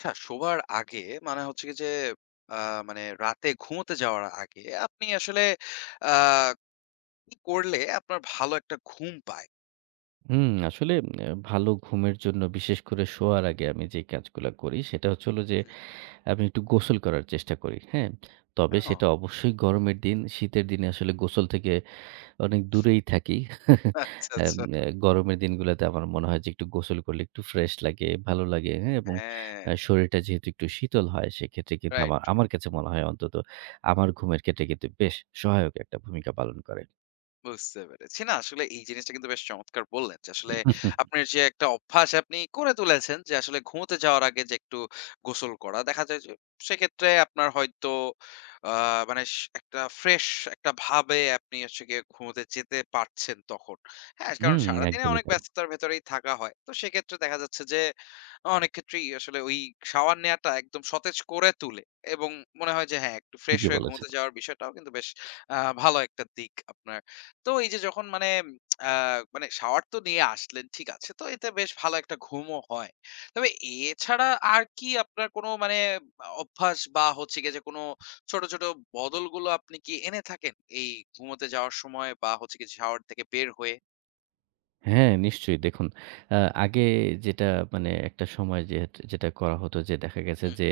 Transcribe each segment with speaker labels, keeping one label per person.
Speaker 1: হ্যাঁ, শোবার আগে মানে হচ্ছে কি যে আ মানে রাতে ঘুমোতে যাওয়ার আগে আপনি আসলে আ কি করলে আপনার ভালো একটা ঘুম পায়?
Speaker 2: হুম, আসলে ভালো ঘুমের জন্য বিশেষ করে শোয়ার আগে আমি যে কাজগুলা করি সেটা হচ্ছে হলো যে আমি একটু গোসল করার চেষ্টা করি। হ্যাঁ? তবে
Speaker 1: হ্যাঁ?
Speaker 2: সেটা অবশ্যই গরমের দিন। শীতের দিনে আসলে গোসল থেকে অনেক দূরেই থাকি।
Speaker 1: আচ্ছা,
Speaker 2: অ্যাম
Speaker 1: আচ্ছা।
Speaker 2: অ্যা গরমের দিনগুলোতে আমার মনে হয় যে একটু গোসল করলে একটু ফ্রেশ লাগে, ভালো লাগে। হ্যাঁ? এবং
Speaker 1: হ্যাঁ,
Speaker 2: শরীরটা যেহেতু একটু শীতল হয় সেক্ষেত্রে কিন্তু আমা
Speaker 1: রাইট।
Speaker 2: আমার কাছে মনে হয় অন্তত আমার ঘুমের ক্ষেত্রে কিন্তু বেশ সহায়ক একটা ভূমিকা পালন করে।
Speaker 1: বুঝতে পেরেছি। না আসলে এই জিনিসটা কিন্তু বেশ চমৎকার বললেন যে আসলে আপনার যে একটা অভ্যাস আপনি করে তুলেছেন যে আসলে ঘুমোতে যাওয়ার আগে যে একটু গোসল করা। দেখা যায় যে সেক্ষেত্রে আপনার হয়তো আ মানে একটা ফ্রেশ একটা ভাবে আপনি হচ্ছে গিয়ে ঘুমোতে যেতে পারছেন তখন। হ্যাঁ, কারণ
Speaker 2: হুম,
Speaker 1: সারাদিনে
Speaker 2: একদমই
Speaker 1: অনেক
Speaker 2: তাই।
Speaker 1: ব্যস্ততার ভেতরেই থাকা হয়। তো সেক্ষেত্রে দেখা যাচ্ছে যে অনেক ক্ষেত্রেই আসলে ওই শাওয়ার নেয়াটা একদম সতেজ করে তুলে এবং মনে হয় যে হ্যাঁ, একটু ফ্রেশ
Speaker 2: ঠিকই
Speaker 1: হয়ে
Speaker 2: বলেছেন।
Speaker 1: ঘুমোতে যাওয়ার বিষয়টাও কিন্তু বেশ আ ভালো একটা দিক আপনার। তো এই যে যখন মানে আ মানে শাওয়ার তো নিয়ে আসলেন, ঠিক আছে। তো এতে বেশ ভালো একটা ঘুমও হয়। তবে এছাড়া আর কি আপনার কোনো মানে অভ্যাস বা হচ্ছে গিয়ে যে কোনো ছোট, ছোট বদলগুলো আপনি কি এনে থাকেন? এই ঘুমোতে যাওয়ার সময় বা হচ্ছে গিয়ে শাওয়ার থেকে বের হয়ে?
Speaker 2: হ্যাঁ, নিশ্চয়ই। দেখুন, আ আগে যেটা মানে একটা সময় যেটা করা হতো যে দেখা গেছে
Speaker 1: হুম,
Speaker 2: যে
Speaker 1: হুম।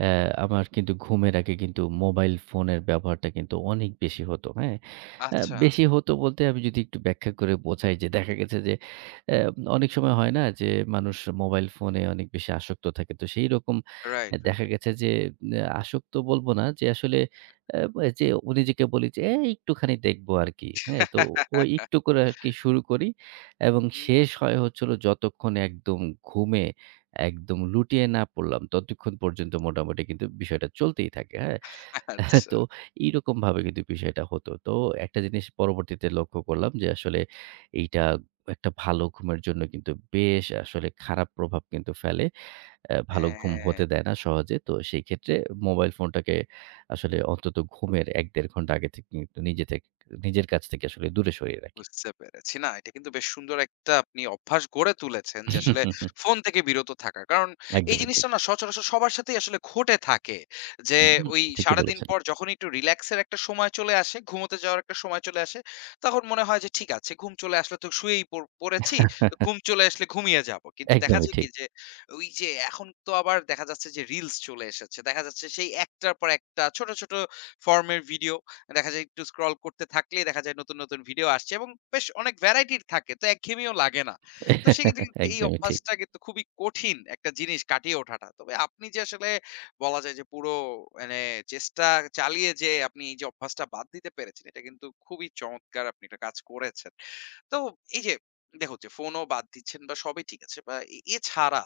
Speaker 2: অ্যা আমার কিন্তু ঘুমের আগে কিন্তু মোবাইল ফোনের ব্যবহারটা কিন্তু অনেক বেশি হতো, হ্যাঁ?
Speaker 1: আচ্ছা।
Speaker 2: বেশি হতো বলতে আমি যদি একটু ব্যাখ্যা করে বোঝাই যে দেখা গেছে যে অ্যা অনেক সময় হয় না যে মানুষ মোবাইল ফোনে অনেক বেশি আসক্ত থাকে। তো সেইরকম
Speaker 1: রাইট, রাইট।
Speaker 2: দেখা গেছে যে আসক্ত বলবো না যে আসলে বা যে ও নিজেকে বলি যে, "এই একটুখানি দেখবো আরকি।" হ্যাঁ? তো ওই একটু করে আরকি শুরু করি। এবং
Speaker 1: হুম,
Speaker 2: শেষ হয় হচ্ছে হলো যতক্ষণ একদম ঘুমে একদম লুটিয়ে না পড়লাম, ততক্ষণ পর্যন্ত মোটামুটি কিন্তু বিষয়টা চলতেই থাকে, হ্যাঁ?
Speaker 1: আচ্ছা।
Speaker 2: তো এইরকমভাবে কিন্তু বিষয়টা হতো। তো একটা জিনিস পরবর্তীতে লক্ষ্য করলাম যে আসলে এইটা একটা ভালো ঘুমের জন্য কিন্তু বেশ আসলে খারাপ প্রভাব কিন্তু ফেলে। ভালো ঘুম
Speaker 1: হ্যাঁ।
Speaker 2: হতে দেয় না সহজে। তো সেই ক্ষেত্রে মোবাইল ফোনটাকে আসলে অন্তত ঘুমের ১-১.৫ ঘন্টা আগে থেকে কিন্তু নিজে থেকে নিজের কাছ থেকে আসলে দূরে সরিয়ে রাখি।
Speaker 1: বুঝতে পেরেছি। না, এটা কিন্তু বেশ সুন্দর একটা আপনি অভ্যাস গড়ে তুলেছেন যে আসলে ফোন থেকে বিরত থাকা। কারণ এই
Speaker 2: একদমই ঠিক।
Speaker 1: জিনিসটা না সচরাচর সবার সাথেই আসলে ঘটে থাকে। যে
Speaker 2: হুম,
Speaker 1: ওই
Speaker 2: ঠিকই
Speaker 1: সারাদিন
Speaker 2: বলেছেন।
Speaker 1: পর যখন একটু রিল্যাক্স এর একটা সময় চলে আসে, ঘুমোতে যাওয়ার একটা সময় চলে আসে, তখন মনে হয় যে ঠিক আছে ঘুম চলে আসলে তো শুয়েই পড়েছি। তো ঘুম চলে আসলে ঘুমিয়ে যাবো। কিন্তু দেখা
Speaker 2: একদমই
Speaker 1: যায় কি
Speaker 2: ঠিক।
Speaker 1: যে ওই যে এখন তো আবার দেখা যাচ্ছে যে রিলস চলে এসেছে। দেখা যাচ্ছে সেই একটার পর একটা ছোট, ছোট ফর্ম এর ভিডিও দেখা যায় একটু স্ক্রল করতে থাকলেই দেখা যায় নতুন, নতুন ভিডিও আসছে এবং বেশ অনেক ভ্যারাইটির থাকে। তো একঘেয়েমিও লাগে না। তো সেক্ষেত্রে কিন্তু এই
Speaker 2: একদমই ঠিক।
Speaker 1: অভ্যাসটা কিন্তু খুবই কঠিন একটা জিনিস কাটিয়ে ওঠাটা। তবে আপনি যে আসলে বলা যায় যে পুরো মানে চেষ্টা চালিয়ে যে আপনি এই যে অভ্যাসটা বাদ দিতে পেরেছেন, এটা কিন্তু খুবই চমৎকার আপনি একটা কাজ করেছেন। তো এই যে দেখুন যে ফোনও বাদ দিচ্ছেন বা সবই ঠিক আছে বা এছাড়া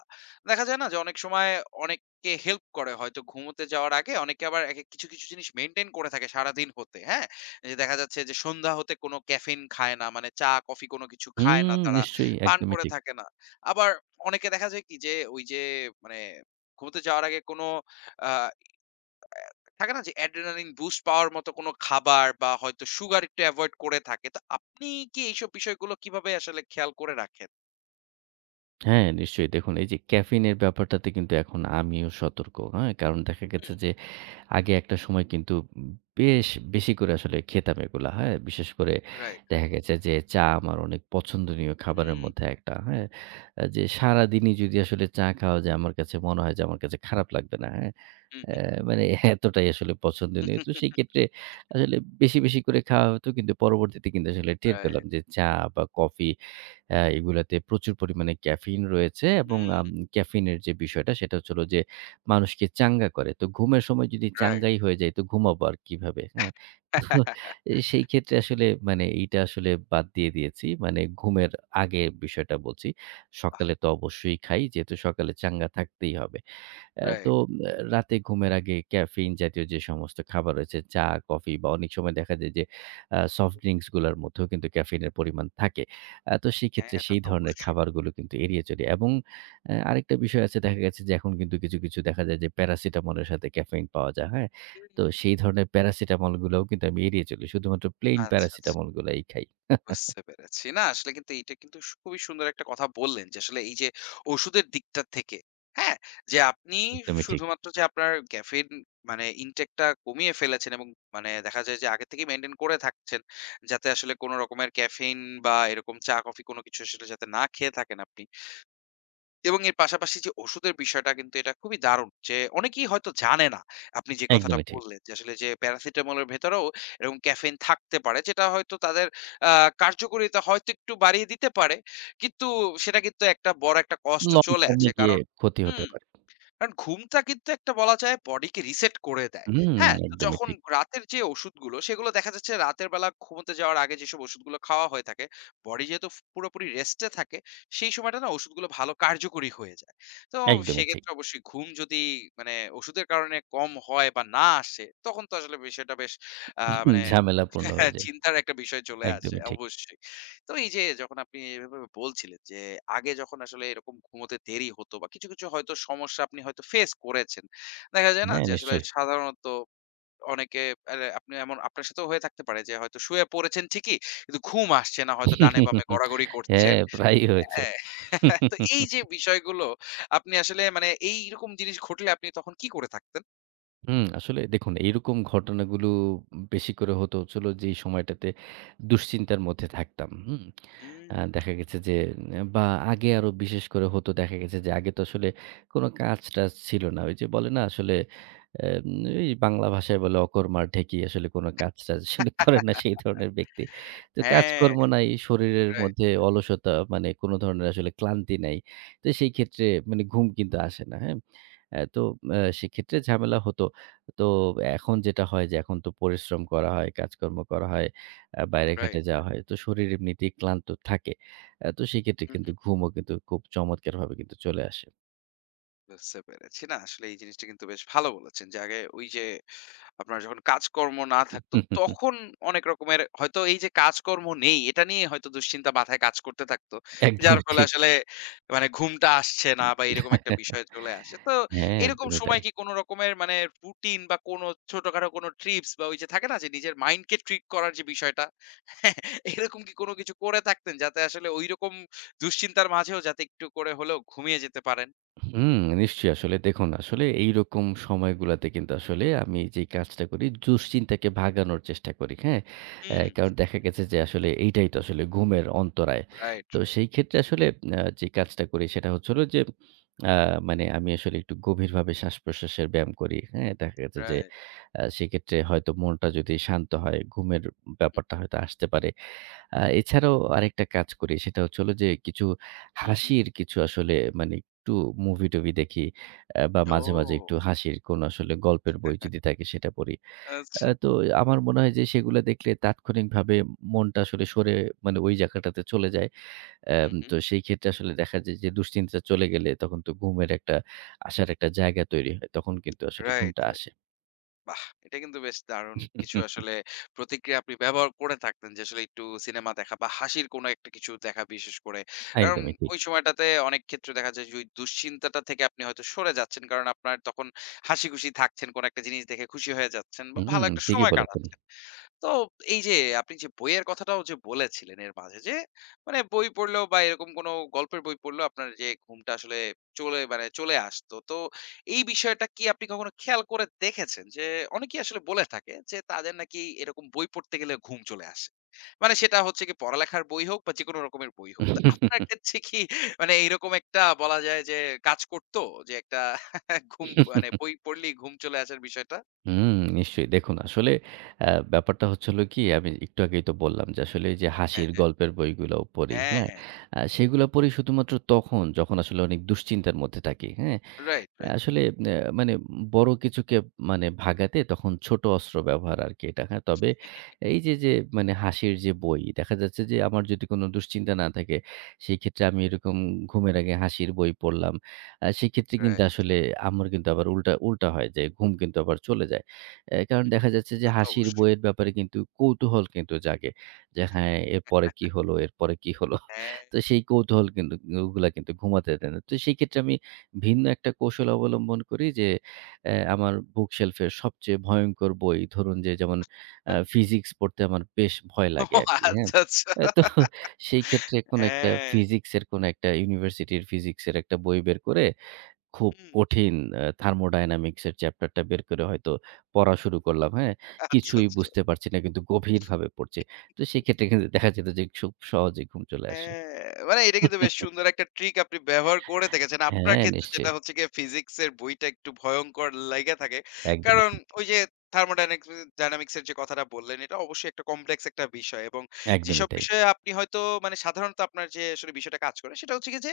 Speaker 1: দেখা যায় না যে অনেক সময় অনেককে হেল্প করে হয়তো ঘুমোতে যাওয়ার আগে অনেকে আবার একেক কিছু, কিছু জিনিস মেইনটেইন করে থাকে সারাদিন হতে, হ্যাঁ? যে দেখা যাচ্ছে যে সন্ধ্যা হতে কোনো ক্যাফেইন খায় না। মানে চা, কফি কোনো কিছু খায় না
Speaker 2: হুম,
Speaker 1: তারা,
Speaker 2: নিশ্চয়ই
Speaker 1: পান
Speaker 2: একদমই
Speaker 1: করে
Speaker 2: ঠিক।
Speaker 1: থাকে না। আবার অনেকে দেখা যায় কি যে ওই যে মানে ঘুমোতে যাওয়ার আগে কোনো আ থাকে না যে অ্যাড্রেনালিন বুস্ট পাওয়ার মতো কোনো খাবার বা হয়তো সুগার একটু এভয়েড করে থাকে। তো আপনি কি এইসব বিষয়গুলো কিভাবে আসলে খেয়াল করে রাখেন?
Speaker 2: হ্যাঁ, নিশ্চয়ই দেখুন এই যে ক্যাফেইনের ব্যাপারটাতে কিন্তু এখন আমিও সতর্ক। হ্যাঁ? কারণ দেখা গেছে
Speaker 1: হুম,
Speaker 2: যে আগে একটা সময় কিন্তু বেশ বেশি করে আসলে খেতাম এগুলা। হ্যাঁ? বিশেষ করে
Speaker 1: রাইট,
Speaker 2: দেখা
Speaker 1: রাইট।
Speaker 2: গেছে যে চা আমার অনেক পছন্দনীয় খাবারের
Speaker 1: হুম,
Speaker 2: মধ্যে একটা। হ্যাঁ? যে সারাদিনই যদি আসলে চা খাওয়া যায় আমার কাছে মনে হয় যে আমার কাছে খারাপ লাগবে না। হ্যাঁ?
Speaker 1: হুম,
Speaker 2: অ্যা
Speaker 1: হুম।
Speaker 2: মানে এতটাই আসলে পছন্দনীয়। তো সেই ক্ষেত্রে আসলে বেশি, বেশি করে খাওয়া হতো কিন্তু পরবর্তীতে কিন্তু আসলে টের
Speaker 1: রাইট,
Speaker 2: পেলাম যে চা বা কফি এগুলাতে প্রচুর পরিমাণে ক্যাফেইন রয়েছে এবং
Speaker 1: হুম,
Speaker 2: ক্যাফেইনের যে বিষয়টা সেটা হচ্ছে হলো যে মানুষকে চাঙ্গা করে। তো ঘুমের সময় যদি
Speaker 1: রাইট,
Speaker 2: চাঙ্গাই হয়ে যাই তো ঘুমাবো আর কিভাবে, হ্যাঁ? তো সেই ক্ষেত্রে আসলে মানে এইটা আসলে বাদ দিয়ে দিয়েছি। মানে ঘুমের আগে বিষয়টা বলছি। সকালে তো অবশ্যই খাই যেহেতু সকালে চাঙ্গা থাকতেই হবে। অ্যা তো
Speaker 1: রাইট।
Speaker 2: আ রাতে ঘুমের আগে ক্যাফেইন জাতীয় যে সমস্ত খাবার রয়েছে, চা, কফি বা অনেক সময় দেখা যায় যে সফট ড্রিংকস গুলার মধ্যেও কিন্তু ক্যাফেইনের পরিমাণ থাকে। তো সেক্ষেত্রে
Speaker 1: হ্যাঁ, তা
Speaker 2: সেই
Speaker 1: তো
Speaker 2: ধরনের
Speaker 1: অবশ্যই।
Speaker 2: খাবারগুলো কিন্তু এড়িয়ে চলি এবং আরেকটা বিষয় আছে দেখা গেছে যে এখন কিন্তু কিছু, কিছু দেখা যায় যে প্যারাসিটামলের সাথে ক্যাফেইন পাওয়া যায়, হ্যাঁ? তো
Speaker 1: হুম,
Speaker 2: সেই ধরনের প্যারাসিটামল গুলাও কিন্তু আমি এড়িয়ে চলি। শুধুমাত্র প্লেইন
Speaker 1: আচ্ছা, আচ্ছা।
Speaker 2: প্যারাসিটামল গুলাই খাই।
Speaker 1: বুঝতে পেরেছি। না আসলে কিন্তু এইটা কিন্তু খুবই সুন্দর একটা কথা বললেন যে আসলে এই যে ওষুধের দিকটা থেকে, হ্যাঁ? যে আপনি
Speaker 2: একদমই ঠিক,
Speaker 1: শুধুমাত্র যে আপনার ক্যাফেইন মানে ইনটেকটা কমিয়ে ফেলেছেন এবং মানে দেখা যায় যে আগে থেকেই মেইনটেইন করে থাকছেন। যাতে আসলে কোন রকমের ক্যাফেইন বা এরকম চা, কফি কোন কিছু আসলে যাতে না খেয়ে থাকেন আপনি। এবং এর পাশাপাশি যে ওষুধের বিষয়টা কিন্তু এটা খুবই দারুণ যে অনেকেই হয়তো জানে না। আপনি যে কথাটা
Speaker 2: একদমই ঠিক।
Speaker 1: বললেন যে আসলে যে প্যারাসিটামলের ভেতরেও এরকম ক্যাফেইন থাকতে পারে যেটা হয়তো তাদের আ কার্যকরিতা হয়তো একটু বাড়িয়ে দিতে পারে। কিন্তু সেটা কিন্তু একটা বড় একটা কষ্ট
Speaker 2: লং
Speaker 1: চলে
Speaker 2: টার্ম এ
Speaker 1: আসে।
Speaker 2: গিয়ে
Speaker 1: কারণ
Speaker 2: ক্ষতি হতে
Speaker 1: হুম।
Speaker 2: পারে।
Speaker 1: কারণ ঘুমটা কিন্তু একটা বলা যায় বডিকে রিসেট করে দেয়।
Speaker 2: হুম,
Speaker 1: হ্যাঁ? তো
Speaker 2: একদমই
Speaker 1: যখন
Speaker 2: ঠিক,
Speaker 1: রাতের যে ওষুধগুলো সেগুলো দেখা যাচ্ছে রাতের বেলা ঘুমোতে যাওয়ার আগে যেসব ওষুধগুলো খাওয়া হয়ে থাকে, বডি যেহেতু পুরোপুরি রেস্টে থাকে, সেই সময়টা না ওষুধগুলো ভালো কার্যকরী হয়ে যায়। তো
Speaker 2: একদমই ঠিক।
Speaker 1: সেক্ষেত্রে অবশ্যই ঘুম যদি মানে ওষুধের কারণে কম হয় বা না আসে, তখন তো আসলে বিষয়টা বেশ মানে
Speaker 2: ঝামেলাপূর্ণ হয়ে যায়।
Speaker 1: চিন্তার একটা বিষয় চলে আসে।
Speaker 2: একদমই ঠিক।
Speaker 1: অবশ্যই। তো এই যে যখন আপনি এভাবে বলছিলেন যে আগে যখন আসলে এরকম ঘুমোতে দেরি হতো বা কিছু, কিছু হয়তো সমস্যা আপনি হয়তো ফেস করেছেন। দেখা যায় না
Speaker 2: হ্যাঁ,
Speaker 1: যে আসলে
Speaker 2: নিশ্চয়ই।
Speaker 1: সাধারণত অনেকে আরে আপনি এমন আপনার সাথেও হয়ে থাকতে পারে যে হয়তো শুয়ে পড়েছেন ঠিকই, কিন্তু ঘুম আসছে না হয়তো ডানে বামে গড়াগড়ি করছেন।
Speaker 2: হ্যাঁ, প্রায়ই হয়েছে।
Speaker 1: হ্যাঁ? তো এই যে বিষয়গুলো আপনি আসলে মানে এইরকম জিনিস ঘটলে আপনি তখন কি করে থাকতেন?
Speaker 2: হুম, আসলে দেখুন এইরকম ঘটনাগুলো বেশি করে হতে হচ্ছিল যেই সময়টাতে দুশ্চিন্তার মধ্যে থাকতাম। হুম?
Speaker 1: হুম।
Speaker 2: দেখা গেছে যে উম, বা আগে আরো বিশেষ করে হতো দেখা গেছে যে আগে তো আসলে কোনো কাজ-টাজ ছিল না। ওই যে বলে না আসলে এম এই বাংলা ভাষায় বলে অকর্মার ঢেঁকি আসলে কোনো কাজ-টাজ আসলে করে না সেই ধরনের ব্যক্তি। তো
Speaker 1: হ্যাঁ,
Speaker 2: কাজকর্ম নাই, শরীরের
Speaker 1: রাইট,
Speaker 2: মধ্যে
Speaker 1: রাইট,
Speaker 2: অলসতা মানে কোনো ধরনের আসলে ক্লান্তি নাই। তো সেই ক্ষেত্রে মানে ঘুম কিন্তু আসে না। হ্যাঁ? অ্যা তো অ্যা সেক্ষেত্রে ঝামেলা হতো। তো এখন যেটা হয় যে এখন তো পরিশ্রম করা হয়, কাজকর্ম করা হয়, বাইরে ঘাটে
Speaker 1: রাইট,
Speaker 2: যাওয়া
Speaker 1: রাইট।
Speaker 2: হয়। তো শরীর এমনিতেই ক্লান্ত থাকে। তো সেক্ষেত্রে
Speaker 1: হুম,
Speaker 2: কিন্তু
Speaker 1: হুম।
Speaker 2: ঘুমও কিন্তু খুব চমৎকারভাবে কিন্তু চলে আসে।
Speaker 1: বুঝতে পেরেছি। না আসলে এই জিনিসটা কিন্তু বেশ ভালো বলেছেন যে আগে ওই যে আপনার যখন কাজকর্ম না থাকতো তখন অনেক রকমের হয়তো এই যে কাজকর্ম নেই এটা নিয়ে হয়তো দুশ্চিন্তা মাথায় কাজ করতে থাকতো। যার
Speaker 2: একদমই
Speaker 1: ফলে
Speaker 2: ঠিক।
Speaker 1: আসলে মানে ঘুমটা আসছে না বা এরকম একটা বিষয় চলে আসে। তো
Speaker 2: হ্যাঁ,
Speaker 1: এরকম
Speaker 2: একদমই
Speaker 1: সময়
Speaker 2: তাই।
Speaker 1: কি কোন রকমের মানে রুটিন বা কোনো ছোটখাটো কোনো ট্রিপস বা ওই যে থাকে না যে নিজের মাইন্ডকে ট্রিক করার যে বিষয়টা এরকম কি কোনো কিছু করে থাকতেন যাতে আসলে ঐরকম দুশ্চিন্তার মাঝেও যাতে একটু করে হলেও ঘুমিয়ে যেতে পারেন?
Speaker 2: হুম, নিশ্চয়ই আসলে দেখুন আসলে এইরকম সময়গুলাতে কিন্তু আসলে আমি যে কাজটা করি দুশ্চিন্তাকে ভাগানোর চেষ্টা করি। হ্যাঁ?
Speaker 1: হুম।
Speaker 2: কারণ দেখা গেছে যে আসলে এইটাই তো আসলে ঘুমের অন্তরায়।
Speaker 1: রাইট,
Speaker 2: তো
Speaker 1: রাইট,
Speaker 2: সেই ক্ষেত্রে আসলে যে কাজটা করি সেটা হচ্ছে হলো যে আ মানে আমি আসলে একটু গভীরভাবে শ্বাসপ্রশ্বাসের ব্যায়াম করি। হ্যাঁ? দেখা গেছে যে
Speaker 1: রাইট।
Speaker 2: সেক্ষেত্রে হয়তো মনটা যদি শান্ত হয়, ঘুমের ব্যাপারটা হয়তো আসতে পারে। এছাড়াও আরেকটা কাজ করি সেটা হচ্ছে হলো যে কিছু
Speaker 1: হু, হু।
Speaker 2: হাসির কিছু আসলে মানে একটু মুভি-টুভি দেখি বা মাঝে, মাঝে একটু
Speaker 1: ও!
Speaker 2: হাসির কোনো আসলে গল্পের বই যদি থাকে সেটা পড়ি।
Speaker 1: আচ্ছা।
Speaker 2: তো আমার মনে হয় যে সেগুলা দেখলে তাৎক্ষণিকভাবে মনটা আসলে সরে মানে ওই জায়গাটাতে চলে যায়।
Speaker 1: হু, হু।
Speaker 2: তো সেই ক্ষেত্রে আসলে দেখা যায় যে দুশ্চিন্তা চলে গেলে তখন তো ঘুমের একটা আসার একটা জায়গা তৈরি হয়। তখন কিন্তু আসলে
Speaker 1: রাইট,
Speaker 2: ঘুমটা
Speaker 1: রাইট।
Speaker 2: আসে।
Speaker 1: বাহ! এটা কিন্তু বেশ দারুণ কিছু আসলে প্রতিক্রিয়া আপনি ব্যবহার করে থাকতেন যে আসলে একটু সিনেমা দেখা বা হাসির কোনো একটা কিছু দেখা বিশেষ করে। কারণ
Speaker 2: একদমই ঠিক।
Speaker 1: ওই সময়টাতে অনেক ক্ষেত্রে দেখা যায় যে ওই দুশ্চিন্তাটা থেকে আপনি হয়তো সরে যাচ্ছেন। কারণ আপনার তখন হাসিখুশি থাকছেন, কোনো একটা জিনিস দেখে খুশি হয়ে যাচ্ছেন বা ভালো
Speaker 2: হুম,
Speaker 1: একটা
Speaker 2: ঠিকই
Speaker 1: সময়
Speaker 2: বলেছেন।
Speaker 1: কাটাচ্ছেন। তো এই যে আপনি যে বইয়ের কথাটাও যে বলেছিলেন এর মাঝে যে মানে বই পড়লেও বা এরকম কোনো গল্পের বই পড়লেও আপনার যে ঘুমটা আসলে মানে চলে আসতো তো এই বিষয়টা কি আপনি কখনো খেয়াল করে দেখেছেন যে অনেকেই আসলে বলে থাকে যে তাদের নাকি এরকম বই পড়তে গেলে ঘুম চলে আসে মানে সেটা হচ্ছে কি পড়ালেখার বই হোক বা যে কোনো রকমের বই হোক তো আপনার ক্ষেত্রে কি মানে এইরকম একটা বলা যায় যে কাজ করতো যে একটা ঘুম মানে বই পড়লেই ঘুম চলে আসার বিষয়টা
Speaker 2: হুম, নিশ্চয়ই। দেখুন আসলে ব্যাপারটা হচ্ছে হলো কি আমি একটু আগেই তো বললাম যে আসলে এই যে
Speaker 1: হ্যাঁ
Speaker 2: হাসির
Speaker 1: হ্যাঁ
Speaker 2: গল্পের বইগুলো পড়ি,
Speaker 1: হ্যাঁ
Speaker 2: হ্যাঁ?
Speaker 1: হ্যাঁ
Speaker 2: সেগুলো পড়ি শুধুমাত্র তখন যখন আসলে অনেক দুশ্চিন্তার মধ্যে থাকি, হ্যাঁ?
Speaker 1: রাইট রাইট
Speaker 2: আসলে মানে বড় কিছুকে মানে ভাগাতে তখন ছোট অস্ত্র ব্যবহার আরকি এটা, হ্যাঁ? তবে এই যে, যে মানে হাসির যে বই দেখা যাচ্ছে যে আমার যদি কোনো দুশ্চিন্তা না থাকে, সেই ক্ষেত্রে আমি এরকম ঘুমের আগে হাসির বই পড়লাম। সেক্ষেত্রে কিন্তু
Speaker 1: রাইট।
Speaker 2: আসলে আম্মুর কিন্তু আবার উল্টা, উল্টা হয় যে ঘুম কিন্তু আবার চলে যায়। কারণ
Speaker 1: হুম।
Speaker 2: দেখা যাচ্ছে যে
Speaker 1: তা তো
Speaker 2: হাসির
Speaker 1: অবশ্যই।
Speaker 2: বইয়ের ব্যাপারে কিন্তু কৌতূহল কিন্তু জাগে। যে হ্যাঁ, এরপরে কি হলো, এরপরে কি হলো?
Speaker 1: হ্যাঁ।
Speaker 2: তো সেই কৌতূহল কিন্তু ওগুলা কিন্তু ঘুমাতে দেয় না। তো সেই ক্ষেত্রে আমি ভিন্ন একটা কৌশল অবলম্বন করি যে আমার বুক শেলফের সবচেয়ে ভয়ংকর বই ধরুন যে যেমন ফিজিক্স পড়তে আমার বেশ ভয় লাগে
Speaker 1: ও
Speaker 2: আরকি, হ্যাঁ?
Speaker 1: আচ্ছা, আচ্ছা।
Speaker 2: তো সেই ক্ষেত্রে কোনো একটা
Speaker 1: হ্যাঁ।
Speaker 2: ফিজিক্সের কোনো একটা ইউনিভার্সিটির ফিজিক্সের একটা বই বের করে খুব
Speaker 1: হুম।
Speaker 2: কঠিন থার্মোডায়নামিক্স এর চ্যাপ্টারটা বের করে হয়তো পড়া শুরু করলাম, হ্যাঁ?
Speaker 1: আচ্ছা,
Speaker 2: কিছুই
Speaker 1: আচ্ছা।
Speaker 2: বুঝতে পারছি না কিন্তু গভীরভাবে পড়ছি। তো সেক্ষেত্রে কিন্তু দেখা যেত যে খুব সহজেই ঘুম চলে আসে।
Speaker 1: হ্যাঁ, মানে এটা কিন্তু বেশ সুন্দর একটা ট্রিক আপনি ব্যবহার করে দেখেছেন। আপনার
Speaker 2: হ্যাঁ,
Speaker 1: ক্ষেত্রে যেটা
Speaker 2: নিশ্চয়ই।
Speaker 1: হচ্ছে গিয়ে ফিজিক্স এর বইটা একটু ভয়ংকর লাইগা থাকে।
Speaker 2: একদমই
Speaker 1: কারণ
Speaker 2: ঠিক।
Speaker 1: ওই যে থার্মোডাইনাক্স ডায়নামিক্স এর যে কথাটা বললেন এটা অবশ্যই একটা কমপ্লেক্স একটা বিষয় এবং
Speaker 2: একদমই
Speaker 1: যেসব
Speaker 2: তাই।
Speaker 1: বিষয়ে আপনি হয়তো মানে সাধারণত আপনার যে আসলে বিষয়টা কাজ করে সেটা হচ্ছে গিয়ে যে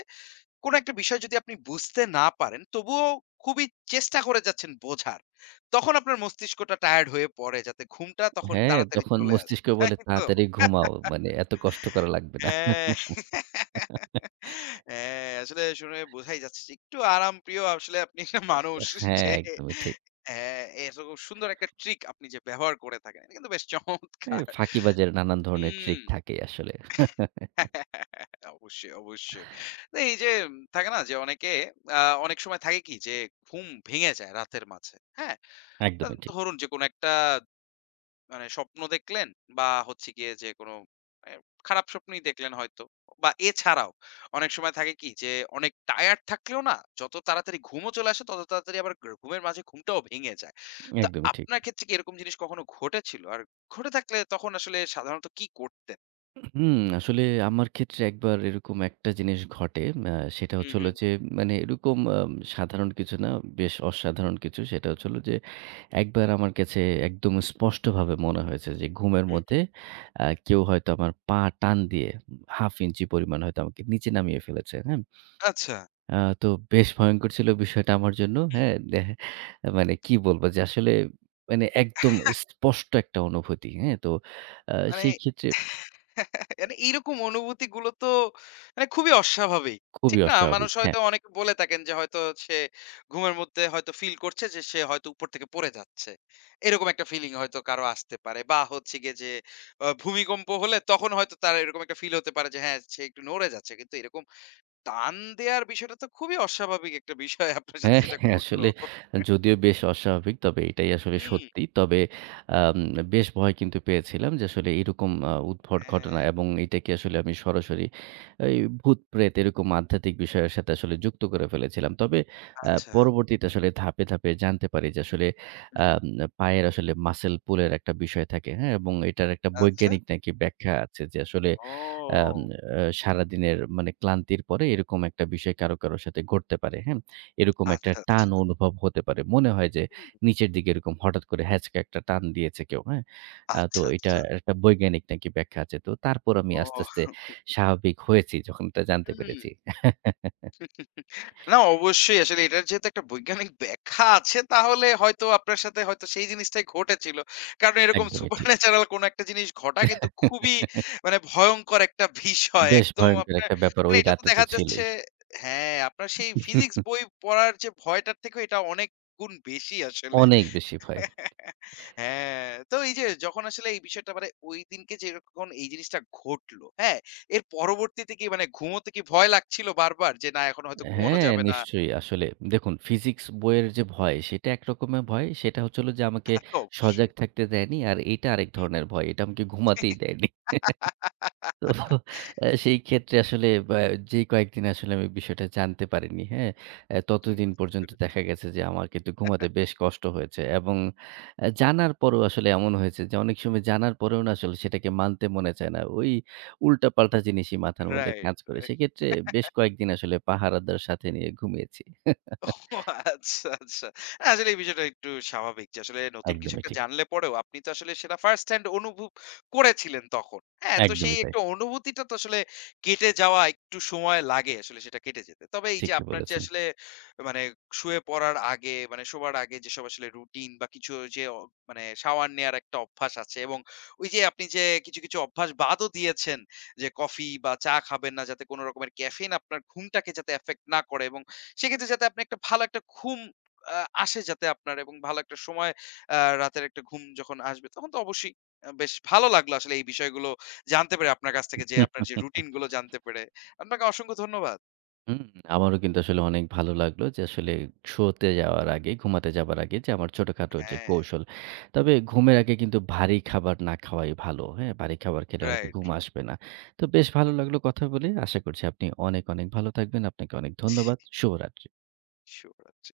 Speaker 1: কোনো একটা বিষয় যদি আপনি বুঝতে না পারেন, তবুও খুবই চেষ্টা করে যাচ্ছেন বোঝার। তখন আপনার মস্তিষ্কটা টায়ার্ড হয়ে পড়ে যাতে ঘুমটা তখন
Speaker 2: হ্যাঁ,
Speaker 1: তাড়াতাড়ি
Speaker 2: তখন
Speaker 1: চলে আসে।
Speaker 2: মস্তিষ্ক
Speaker 1: তাই
Speaker 2: বলে
Speaker 1: তো?
Speaker 2: তাড়াতাড়ি
Speaker 1: হ্যাঁ।
Speaker 2: ঘুমাও। মানে এত কষ্ট করা লাগবে না।
Speaker 1: হ্যাঁ, আসলে শুনে বোঝাই যাচ্ছে যে একটু আরামপ্রিয় আসলে আপনি একটা মানুষ
Speaker 2: হ্যাঁ,
Speaker 1: যে
Speaker 2: একদমই ঠিক।
Speaker 1: হ্যাঁ, এত সুন্দর একটা ট্রিক আপনি যে ব্যবহার করে থাকেন। এটা কিন্তু বেশ
Speaker 2: এ
Speaker 1: চমৎকার!
Speaker 2: ফাঁকিবাজের নানান ধরনের
Speaker 1: হুম।
Speaker 2: ট্রিক থাকেই আসলে।
Speaker 1: অবশ্যই, অবশ্যই। না এই যে থাকে না যে অনেকে আ অনেক সময় থাকে কি যে ঘুম ভেঙে যায় রাতের মাঝে। হ্যাঁ? আ
Speaker 2: একদমই ঠিক,
Speaker 1: ধরুন যে কোনো একটা মানে স্বপ্ন দেখলেন বা হচ্ছে গিয়ে যে কোনো এ খারাপ স্বপ্নই দেখলেন হয়তো। বা এছাড়াও অনেক সময় থাকে কি যে অনেক টায়ার্ড থাকলেও না যত তাড়াতাড়ি ঘুমও চলে আসে তত তাড়াতাড়ি আবার ঘুমের মাঝে ঘুমটাও ভেঙে যায়। তো
Speaker 2: একদমই ঠিক।
Speaker 1: আপনার ক্ষেত্রে কি এরকম জিনিস কখনো ঘটেছিল? আর ঘটে থাকলে তখন আসলে সাধারণত কি করতেন?
Speaker 2: হুম, আসলে আমার ক্ষেত্রে একবার এরকম একটা জিনিস ঘটে। আ সেটা
Speaker 1: হু,
Speaker 2: হচ্ছে
Speaker 1: হু,
Speaker 2: হলো যে মানে এরকম সাধারণ কিছু না, বেশ অসাধারণ কিছু। সেটা হচ্ছে হলো যে একবার আমার কাছে একদম স্পষ্টভাবে মনে হয়েছে যে ঘুমের
Speaker 1: হু।
Speaker 2: মধ্যে কেউ হয়তো আমার পা টান দিয়ে ১/২ ইঞ্চি পরিমাণ হয়তো আমাকে নিচে নামিয়ে ফেলেছে। হ্যাঁ?
Speaker 1: আচ্ছা।
Speaker 2: আ তো বেশ ভয়ংকর ছিল বিষয়টা আমার জন্য। হ্যাঁ? মানে কি বলবো যে আসলে মানে একদম স্পষ্ট একটা অনুভূতি। হ্যাঁ? তো আ
Speaker 1: মানে
Speaker 2: সেই ক্ষেত্রে
Speaker 1: মানে এইরকম অনুভূতিগুলো তো মানে খুবই অস্বাভাবিক।
Speaker 2: খুবই
Speaker 1: ঠিক না?
Speaker 2: অস্বাভাবিক।
Speaker 1: মানুষ
Speaker 2: হ্যাঁ।
Speaker 1: হয়তো অনেকে বলে থাকেন যে হয়তো সে ঘুমের মধ্যে হয়তো ফিল করছে যে সে হয়তো উপর থেকে পড়ে যাচ্ছে। এরকম একটা ফিলিং হয়তো কারো আসতে পারে বা হচ্ছে গিয়ে যে ভূমিকম্প হলে তখন হয়তো তার এরকম একটা ফিল হতে পারে যে হ্যাঁ, সে একটু নড়ে যাচ্ছে। কিন্তু এরকম টান দেয়ার বিষয়টা তো খুবই অস্বাভাবিক একটা বিষয় আপনার সাথে
Speaker 2: হ্যাঁ,
Speaker 1: যেটা
Speaker 2: হ্যাঁ,
Speaker 1: ঘটলো।
Speaker 2: আসলে যদিও বেশ অস্বাভাবিক তবে এটাই আসলে
Speaker 1: হুম,
Speaker 2: সত্যি। তবে আম বেশ ভয় কিন্তু পেয়েছিলাম যে আসলে এরকম উদ্ভট
Speaker 1: হ্যাঁ,
Speaker 2: ঘটনা এবং এটাকে আসলে আমি সরাসরি এই ভূত-প্রেত এরকম আধ্যাত্মিক বিষয়ের সাথে আসলে যুক্ত করে ফেলেছিলাম। তবে
Speaker 1: আচ্ছা।
Speaker 2: পরবর্তীতে আসলে ধাপে, ধাপে জানতে পারি যে আসলে
Speaker 1: হু, হু।
Speaker 2: আম পায়ের আসলে মাসল পুলের একটা বিষয় থাকে, হ্যাঁ? এবং এটার একটা
Speaker 1: আচ্ছা।
Speaker 2: বৈজ্ঞানিক নাকি ব্যাখ্যা আছে যে আসলে আম
Speaker 1: ও!
Speaker 2: আ সারাদিনের মানে ক্লান্তির পরে এরকম একটা বিষয় কারো, কারো সাথে ঘটতে পারে, হ্যাঁ? এরকম একটা
Speaker 1: আচ্ছা,
Speaker 2: টান
Speaker 1: আচ্ছা।
Speaker 2: অনুভব হতে পারে। মনে হয় যে
Speaker 1: হুম,
Speaker 2: নিচের দিকে এরকম হঠাৎ করে হ্যাঁচকা একটা টান দিয়েছে কেউ, হ্যাঁ? তো
Speaker 1: আচ্ছা,
Speaker 2: এটা
Speaker 1: আচ্ছা।
Speaker 2: একটা বৈজ্ঞানিক নাকি ব্যাখ্যা আছে। তো তারপর আমি আস্তে,
Speaker 1: ও
Speaker 2: আস্তে স্বাভাবিক হয়েছি যখন এটা জানতে
Speaker 1: হুম।
Speaker 2: পেরেছি।
Speaker 1: না অবশ্যই আসলে এটার যেহেতু একটা বৈজ্ঞানিক ব্যাখ্যা আছে তাহলে হয়তো আপনার সাথে হয়তো সেই জিনিসটাই ঘটেছিল। কারণ এরকম
Speaker 2: একদমই ঠিক।
Speaker 1: সুপারন্যাচারাল কোন একটা জিনিস ঘটা কিন্তু খুবই মানে ভয়ংকর একটা বিষয়।
Speaker 2: বেশ
Speaker 1: একদম
Speaker 2: ভয়ংকর
Speaker 1: আপনার
Speaker 2: একটা ব্যাপার
Speaker 1: মানে
Speaker 2: ওই
Speaker 1: এটা তো
Speaker 2: রাতে তো
Speaker 1: দেখা যাচ্ছে
Speaker 2: ছিলই।
Speaker 1: হ্যাঁ, আপনার সেই ফিজিক্স বই পড়ার যে ভয়টার থেকেও এটা অনেক গুণ বেশি আসলে।
Speaker 2: অনেক বেশি ভয়।
Speaker 1: হ্যাঁ, তো এই যে যখন আসলে এই বিষয়টা মানে ওই দিনকে যখন এই জিনিসটা ঘটলো, হ্যাঁ? এর পরবর্তীতে কি মানে ঘুমোতে কি ভয় লাগছিল বারবার যে না এখন হয়তো ঘুমানো
Speaker 2: হ্যাঁ,
Speaker 1: যাবে না?
Speaker 2: নিশ্চয়ই। আসলে দেখুন ফিজিক্স বইয়ের যে ভয় সেটা একরকমের ভয়। সেটা হচ্ছে হলো যে আমাকে
Speaker 1: তা তো
Speaker 2: সজাগ
Speaker 1: অবশ্যই।
Speaker 2: থাকতে দেয়নি। আর এটা আরেক ধরনের ভয়। এটা আমাকে ঘুমাতেই দেয়নি। তো আ সেই ক্ষেত্রে আসলে যে কয়েকদিন আসলে আমি বিষয়টা জানতে পারিনি, হ্যাঁ? ততদিন
Speaker 1: বুঝতে
Speaker 2: পর্যন্ত
Speaker 1: পেরেছি।
Speaker 2: দেখা গেছে যে আমার কিন্তু ঘুমাতে বেশ কষ্ট হয়েছে এবং জানার পরেও আসলে এমন হয়েছে যে অনেক সময় জানার পরেও না আসলে সেটাকে মানতে মনে চায় না। ওই উল্টাপাল্টা জিনিসই মাথার মধ্যে
Speaker 1: রাইট,
Speaker 2: কাজ করে।
Speaker 1: রাইট।
Speaker 2: সেক্ষেত্রে বেশ কয়েকদিন আসলে পাহারাদার সাথে নিয়ে ঘুমিয়েছি।
Speaker 1: ও আচ্ছা, আচ্ছা। না, আসলে এই বিষয়টা একটু স্বাভাবিক যে আসলে নতুন কিছু
Speaker 2: একদমই
Speaker 1: একটা
Speaker 2: ঠিক।
Speaker 1: জানলে পরেও আপনি তো আসলে সেটা ফার্স্ট হ্যান্ড অনুভব করেছিলেন তখন। হ্যাঁ, তো সেই
Speaker 2: একদমই তাই।
Speaker 1: একটা অনুভূতিটা তো আসলে কেটে যাওয়া একটু সময় লাগে আসলে সেটা কেটে যেতে। তবে এই যে
Speaker 2: ঠিকই
Speaker 1: আপনার যে
Speaker 2: বলেছেন।
Speaker 1: আসলে মানে শুয়ে পড়ার আগে মানে শোবার আগে যেসব আসলে রুটিন বা কিছু যে মানে শাওয়ার নেয়ার একটা অভ্যাস আছে এবং ওই যে আপনি যে কিছু, কিছু অভ্যাস বাদও দিয়েছেন যে কফি বা চা খাবেন না যাতে কোন রকমের ক্যাফেইন আপনার ঘুমটাকে যাতে এফেক্ট না করে এবং সেক্ষেত্রে যাতে আপনি একটা ভালো একটা ঘুম আ আসে যাতে আপনার এবং ভালো একটা সময় আ রাতের একটা ঘুম যখন আসবে তখন তো অবশ্যই বেশ ভালো লাগলো আসলে এই বিষয়গুলো জানতে পেরে আপনার কাছ থেকে যে আপনার যে রুটিন গুলো জানতে পেরে। আপনাকে অসংখ্য ধন্যবাদ।
Speaker 2: হুম, আমারও কিন্তু আসলে অনেক ভালো লাগলো যে আসলে শোতে যাওয়ার আগে, ঘুমাতে যাবার আগে যে আমার ছোটখাটো যে
Speaker 1: হ্যাঁ,
Speaker 2: কৌশল। তবে ঘুমের আগে কিন্তু ভারী খাবার না খাওয়াই ভালো। হ্যাঁ? ভারী খাবার খেলে হয়তো
Speaker 1: রাইট,
Speaker 2: ঘুম
Speaker 1: রাইট।
Speaker 2: আসবে না। তো বেশ ভালো লাগলো কথা বলে। আশা করছি আপনি অনেক, অনেক ভালো থাকবেন। আপনাকে অনেক ধন্যবাদ। শুভরাত্রি।
Speaker 1: শুভরাত্রি।